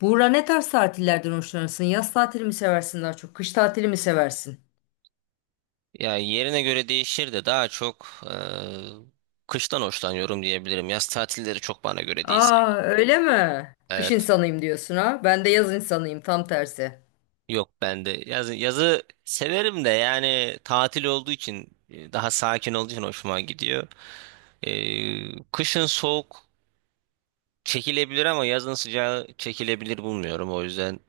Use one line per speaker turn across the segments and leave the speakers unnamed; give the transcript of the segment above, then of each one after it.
Buğra ne tarz tatillerden hoşlanırsın? Yaz tatili mi seversin daha çok? Kış tatili mi seversin?
Ya yerine göre değişir de daha çok kıştan hoşlanıyorum diyebilirim. Yaz tatilleri çok bana göre değil
Aa
sanki.
öyle mi? Kış
Evet.
insanıyım diyorsun ha? Ben de yaz insanıyım tam tersi.
Yok ben de yazı severim de yani tatil olduğu için daha sakin olduğu için hoşuma gidiyor. Kışın soğuk çekilebilir ama yazın sıcağı çekilebilir bulmuyorum. O yüzden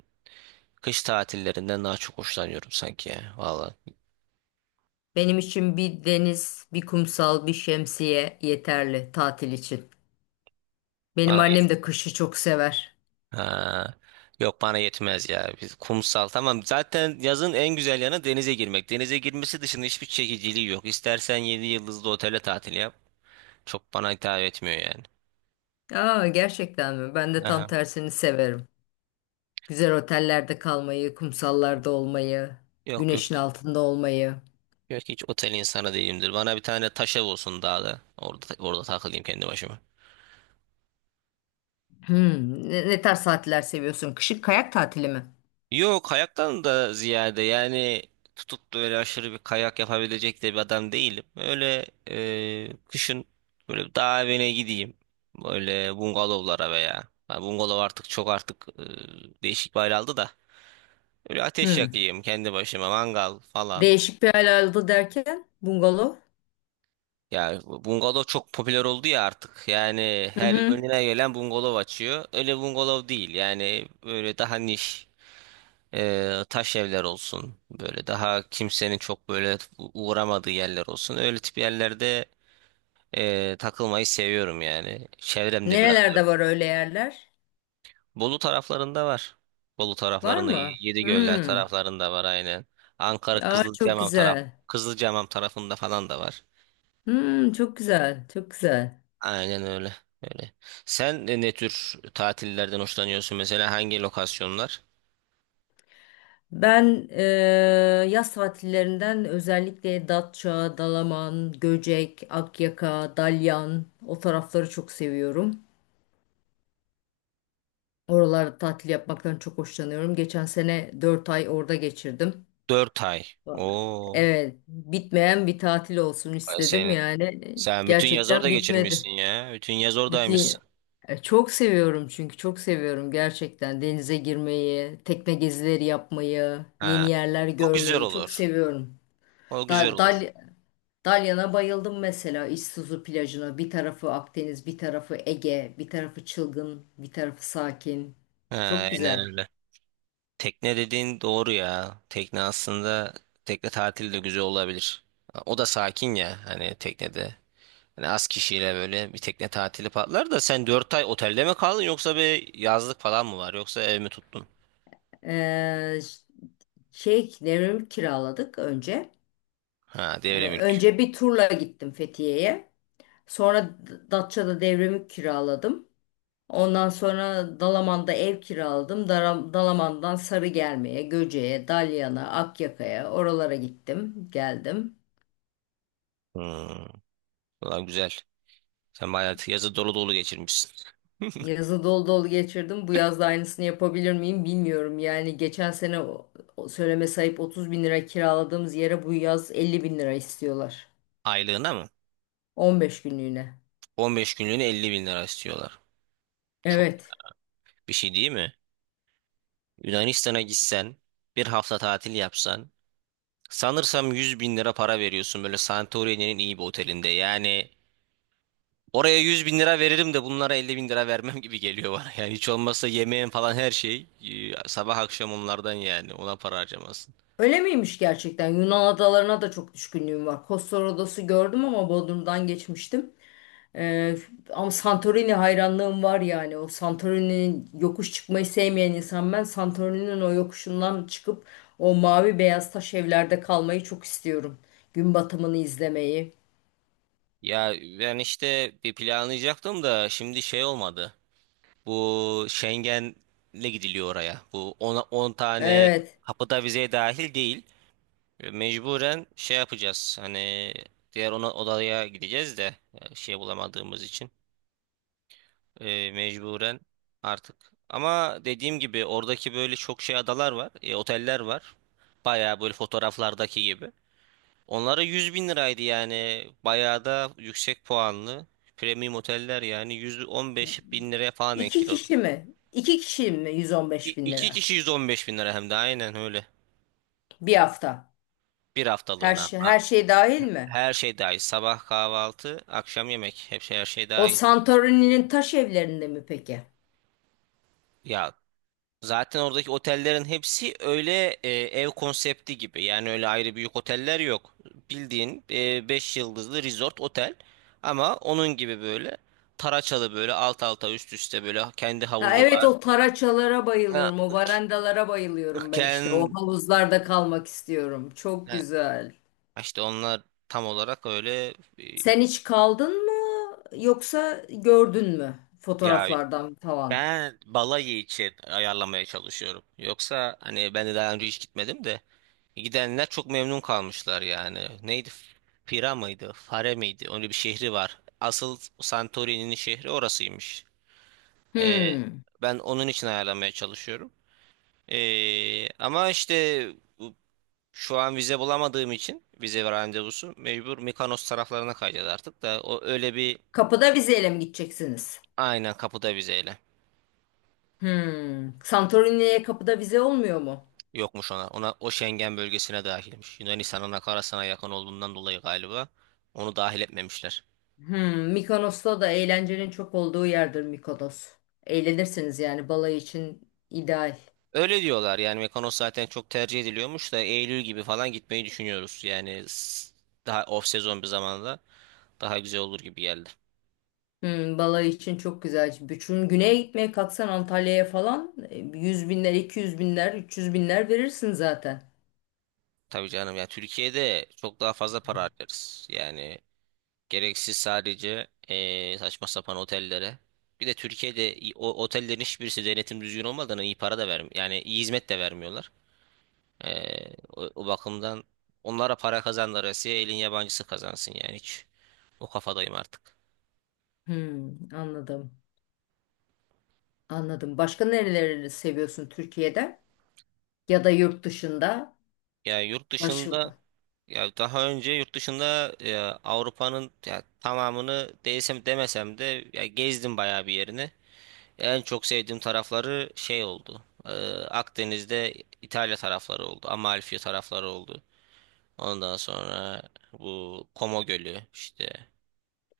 kış tatillerinden daha çok hoşlanıyorum sanki ya. Valla.
Benim için bir deniz, bir kumsal, bir şemsiye yeterli tatil için. Benim
Bana
annem de kışı çok sever.
ha. Yok bana yetmez ya. Biz kumsal tamam. Zaten yazın en güzel yanı denize girmek. Denize girmesi dışında hiçbir çekiciliği yok. İstersen 7 yıldızlı otele tatil yap. Çok bana hitap etmiyor yani.
Aa gerçekten mi? Ben de tam
Aha.
tersini severim. Güzel otellerde kalmayı, kumsallarda olmayı,
Yok yok.
güneşin altında olmayı.
Yok hiç otel insanı değilimdir. Bana bir tane taş ev olsun dağda. Orada takılayım kendi başıma.
Hmm, ne tarz tatiller seviyorsun? Kışın kayak tatili mi?
Yok kayaktan da ziyade yani tutup da öyle aşırı bir kayak yapabilecek de bir adam değilim. Öyle kışın böyle dağ evine gideyim. Böyle bungalovlara veya ha, bungalov artık çok, değişik bir hal aldı da. Öyle ateş
Hmm.
yakayım kendi başıma mangal falan.
Değişik bir alanda derken bungalov.
Ya bungalov çok popüler oldu ya artık. Yani
Hı
her
hı.
önüne gelen bungalov açıyor. Öyle bungalov değil. Yani böyle daha niş. Taş evler olsun böyle daha kimsenin çok böyle uğramadığı yerler olsun, öyle tip yerlerde takılmayı seviyorum yani, çevremde biraz öyle.
Nerelerde var öyle yerler?
Bolu taraflarında var, Bolu
Var
taraflarında
mı?
Yedigöller
Hmm.
taraflarında var aynen. Ankara
Aa, çok
Kızılcahamam taraf,
güzel.
Kızılcahamam tarafında falan da var,
Hmm, çok güzel. Çok güzel.
aynen öyle öyle. Sen ne tür tatillerden hoşlanıyorsun mesela, hangi lokasyonlar?
Ben eee, yaz tatillerinden özellikle Datça, Dalaman, Göcek, Akyaka, Dalyan o tarafları çok seviyorum. Oralarda tatil yapmaktan çok hoşlanıyorum. Geçen sene 4 ay orada geçirdim.
Dört ay, o.
Evet, bitmeyen bir tatil olsun istedim yani.
Sen bütün yaz orada
Gerçekten
geçirmişsin
bitmedi.
ya. Bütün yaz oradaymışsın.
Bütün Çok seviyorum çünkü çok seviyorum gerçekten denize girmeyi, tekne gezileri yapmayı, yeni
Ha.
yerler
O güzel
görmeyi çok
olur.
seviyorum.
O güzel
Dal,
olur.
Dal- Dalyan'a bayıldım mesela İztuzu plajına. Bir tarafı Akdeniz, bir tarafı Ege, bir tarafı çılgın, bir tarafı sakin.
Ha,
Çok
aynen
güzel.
öyle. Tekne dediğin doğru ya. Tekne aslında tekne tatili de güzel olabilir. O da sakin ya, hani teknede. Hani az kişiyle böyle bir tekne tatili patlar da, sen 4 ay otelde mi kaldın, yoksa bir yazlık falan mı var, yoksa ev mi tuttun?
Ee, ş- şey, Nevram'ı kiraladık önce.
Ha, devre mülk.
Önce bir turla gittim Fethiye'ye. Sonra Datça'da devremi kiraladım. Ondan sonra Dalaman'da ev kiraladım. Dalaman'dan Sarıgerme'ye, Göce'ye, Dalyan'a, Akyaka'ya oralara gittim, geldim.
Hmm. Ulan güzel. Sen bayağı yazı dolu dolu geçirmişsin.
Yazı dolu dolu geçirdim. Bu yaz da aynısını yapabilir miyim bilmiyorum. Yani geçen sene o söyleme sahip 30 bin lira kiraladığımız yere bu yaz 50 bin lira istiyorlar.
Aylığına mı?
15 günlüğüne.
15 günlüğüne 50 bin lira istiyorlar. Çok
Evet.
bir şey değil mi? Yunanistan'a gitsen, bir hafta tatil yapsan, sanırsam 100 bin lira para veriyorsun böyle Santorini'nin iyi bir otelinde. Yani oraya 100 bin lira veririm de bunlara 50 bin lira vermem gibi geliyor bana. Yani hiç olmazsa yemeğin falan, her şey sabah akşam onlardan, yani ona para harcamasın.
Öyle miymiş gerçekten? Yunan adalarına da çok düşkünlüğüm var. Kostor adası gördüm ama Bodrum'dan geçmiştim. Ee, Ama Santorini hayranlığım var yani. O Santorini'nin yokuş çıkmayı sevmeyen insan ben. Santorini'nin o yokuşundan çıkıp o mavi beyaz taş evlerde kalmayı çok istiyorum. Gün batımını izlemeyi.
Ya ben işte bir planlayacaktım da şimdi şey olmadı. Bu Schengen'le gidiliyor oraya. Bu 10 tane
Evet.
kapıda vizeye dahil değil. Mecburen şey yapacağız. Hani diğer ona odaya gideceğiz de, şey bulamadığımız için, mecburen artık. Ama dediğim gibi oradaki böyle çok şey adalar var, oteller var. Bayağı böyle fotoğraflardaki gibi. Onlara 100 bin liraydı yani. Bayağı da yüksek puanlı. Premium oteller yani 115 bin liraya falan denk
İki
geliyor.
kişi mi? İki kişi mi? 115 bin
İki
lira.
kişi 115 bin lira, hem de aynen öyle.
Bir hafta.
Bir
Her
haftalığına,
şey,
ama
her şey dahil mi?
her şey dahil. Sabah kahvaltı, akşam yemek. Hepsi her şey
O
dahil.
Santorini'nin taş evlerinde mi peki?
Ya zaten oradaki otellerin hepsi öyle ev konsepti gibi. Yani öyle ayrı büyük oteller yok. Bildiğin 5 yıldızlı resort otel, ama onun gibi böyle taraçalı, böyle alt alta üst üste, böyle kendi
Ha,
havuzu
evet
var.
o taraçalara
Ha,
bayılıyorum. O varandalara bayılıyorum ben işte. O
Ken,
havuzlarda kalmak istiyorum. Çok
ha,
güzel.
işte onlar tam olarak öyle. e,
Sen hiç kaldın mı yoksa gördün mü
Ya
fotoğraflardan falan?
ben balayı için ayarlamaya çalışıyorum. Yoksa hani ben de daha önce hiç gitmedim de, gidenler çok memnun kalmışlar yani. Neydi? Pira mıydı? Fare miydi? Öyle bir şehri var. Asıl Santorini'nin şehri orasıymış. Ee,
Hmm.
Ben onun için ayarlamaya çalışıyorum. Ama işte bu- şu an vize bulamadığım için, vize ve randevusu, mecbur Mikonos taraflarına kayacağız artık da, o öyle bir
Kapıda vizeyle mi gideceksiniz?
aynen, kapıda vizeyle.
Hmm. Santorini'ye kapıda vize olmuyor mu?
Yokmuş ona. Ona o Schengen bölgesine dahilmiş. Yunanistan'ın akarasına yakın olduğundan dolayı galiba onu dahil etmemişler.
Hmm. Mikonos'ta da eğlencenin çok olduğu yerdir Mikonos. Eğlenirsiniz yani balayı için ideal.
Öyle diyorlar yani, Mekanos zaten çok tercih ediliyormuş da, Eylül gibi falan gitmeyi düşünüyoruz. Yani daha off sezon bir zamanda daha güzel olur gibi geldi.
Hmm, balayı için çok güzel. Bütün güneye gitmeye kalksan Antalya'ya falan 100 binler, 200 binler, 300 binler verirsin zaten.
Tabii canım ya, Türkiye'de çok daha fazla para harcarız. Yani gereksiz, sadece saçma sapan otellere. Bir de Türkiye'de o otellerin hiçbirisi denetim düzgün olmadan iyi para da vermiyor. Yani iyi hizmet de vermiyorlar. O bakımdan onlara para kazandılar. Elin yabancısı kazansın yani, hiç. O kafadayım artık.
Hmm, anladım. Anladım. Başka nereleri seviyorsun Türkiye'de ya da yurt dışında?
Yani yurt
Başka
dışında, ya daha önce yurt dışında Avrupa'nın ya, tamamını demesem de ya, gezdim bayağı bir yerini. En çok sevdiğim tarafları şey oldu. Akdeniz'de İtalya tarafları oldu. Amalfi tarafları oldu. Ondan sonra bu Como Gölü işte.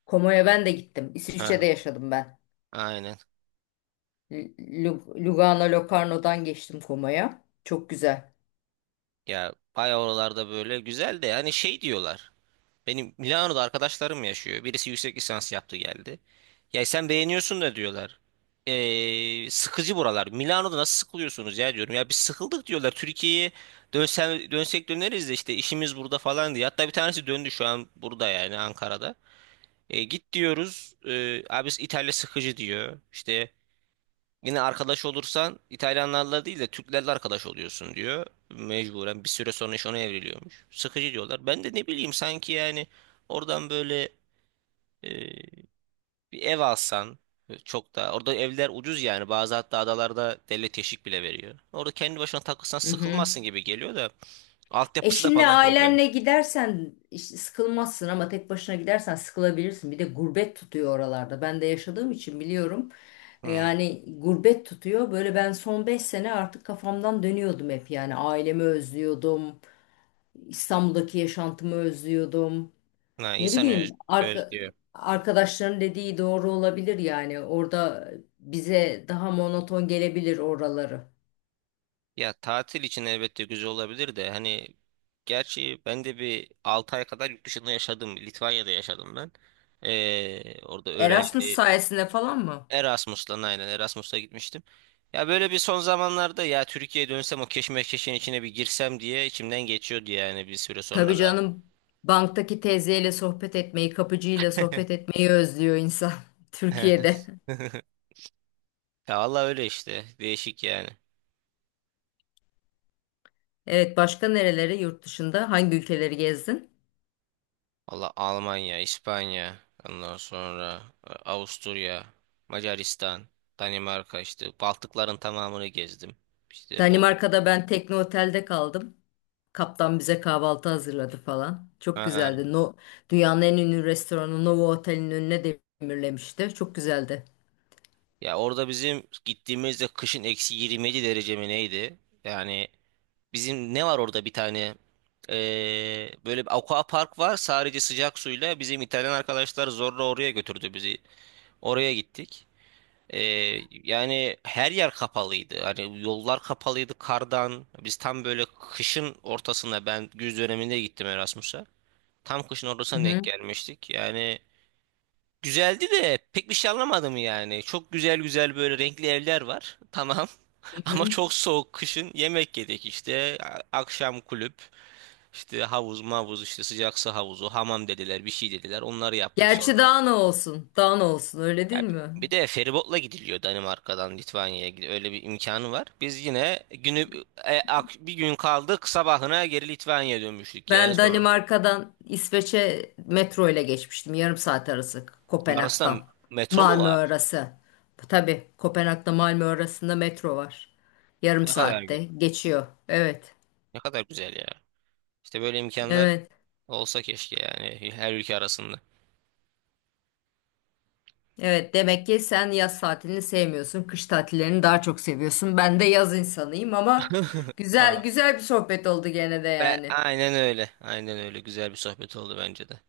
Komo'ya ben de gittim.
Ha.
İsviçre'de yaşadım ben.
Aynen.
Lugano, Locarno'dan geçtim Komo'ya. Çok güzel.
Ya bayağı oralarda böyle güzel de, hani şey diyorlar. Benim Milano'da arkadaşlarım yaşıyor. Birisi yüksek lisans yaptı geldi. Ya sen beğeniyorsun da diyorlar. Sıkıcı buralar. Milano'da nasıl sıkılıyorsunuz ya diyorum. Ya biz sıkıldık diyorlar. Türkiye'ye dönsen, dönsek döneriz de, işte işimiz burada falan diye. Hatta bir tanesi döndü, şu an burada, yani Ankara'da. E, git diyoruz. E, abi İtalya sıkıcı diyor. İşte yine arkadaş olursan İtalyanlarla değil de Türklerle arkadaş oluyorsun diyor. Mecburen bir süre sonra iş ona evriliyormuş. Sıkıcı diyorlar. Ben de ne bileyim, sanki yani oradan böyle e, bir ev alsan, çok da orada evler ucuz yani, bazı hatta adalarda devlet teşvik bile veriyor. Orada kendi başına takılsan
Mhm.
sıkılmazsın gibi geliyor da, altyapısı da
Eşinle
falan problem.
ailenle gidersen işte sıkılmazsın ama tek başına gidersen sıkılabilirsin. Bir de gurbet tutuyor oralarda. Ben de yaşadığım için biliyorum.
Hmm.
Yani gurbet tutuyor. Böyle ben son 5 sene artık kafamdan dönüyordum hep. Yani ailemi özlüyordum. İstanbul'daki yaşantımı özlüyordum.
Ha,
Ne
insan öz,
bileyim arka,
özlüyor.
arkadaşların dediği doğru olabilir yani. Orada bize daha monoton gelebilir oraları.
Ya tatil için elbette güzel olabilir de, hani gerçi ben de bir 6 ay kadar yurt dışında yaşadım. Litvanya'da yaşadım ben. Orada öğrenci.
Erasmus sayesinde falan mı?
Erasmus'la, aynen Erasmus'la gitmiştim. Ya böyle bir son zamanlarda ya Türkiye'ye dönsem, o keşmekeşin içine bir girsem diye içimden geçiyordu yani, bir süre
Tabii
sonra da.
canım banktaki teyzeyle sohbet etmeyi, kapıcıyla sohbet etmeyi özlüyor insan Türkiye'de.
Ya vallahi öyle işte, değişik yani.
Evet, başka nereleri, yurt dışında hangi ülkeleri gezdin?
Valla Almanya, İspanya, ondan sonra Avusturya, Macaristan, Danimarka, işte Baltıkların tamamını gezdim. İşte bu,
Danimarka'da ben tekne otelde kaldım. Kaptan bize kahvaltı hazırladı falan. Çok
ha,
güzeldi. No, Dünyanın en ünlü restoranı Novo Otel'in önüne demirlemişti. Çok güzeldi.
ya orada bizim gittiğimizde kışın eksi 27 derece mi neydi? Yani bizim ne var orada, bir tane e, böyle bir aqua park var sadece sıcak suyla, bizim İtalyan arkadaşlar zorla oraya götürdü bizi. Oraya gittik. Ee, Yani her yer kapalıydı. Hani yollar kapalıydı kardan. Biz tam böyle kışın ortasında, ben güz döneminde gittim Erasmus'a. Tam kışın
Hı
ortasına
hı,
denk gelmiştik. Yani güzeldi de pek bir şey anlamadım yani. Çok güzel güzel böyle renkli evler var. Tamam.
hı
Ama
hı.
çok soğuk kışın, yemek yedik işte. A- Akşam kulüp, işte havuz mavuz, işte sıcak su havuzu, hamam dediler, bir şey dediler, onları yaptık.
Gerçi daha ne olsun? Daha ne olsun öyle
Ya
değil mi?
bir de feribotla gidiliyor Danimarka'dan Litvanya'ya. Öyle bir imkanı var. Biz yine günü, bir gün kaldık, sabahına geri Litvanya'ya dönmüştük yani.
Ben
Sonra
Danimarka'dan İsveç'e metro ile geçmiştim. Yarım saat arası
arasında
Kopenhag'dan.
metro mu
Malmö
var?
arası. Tabii Kopenhag'da Malmö arasında metro var. Yarım
Ne kadar
saatte geçiyor. Evet.
ne kadar güzel ya. İşte böyle imkanlar
Evet.
olsa keşke, yani her ülke arasında.
Evet, demek ki sen yaz tatilini sevmiyorsun. Kış tatillerini daha çok seviyorsun. Ben de yaz insanıyım ama güzel
Aa,
güzel bir sohbet oldu gene de
ve
yani.
aynen öyle. Aynen öyle. Güzel bir sohbet oldu bence de.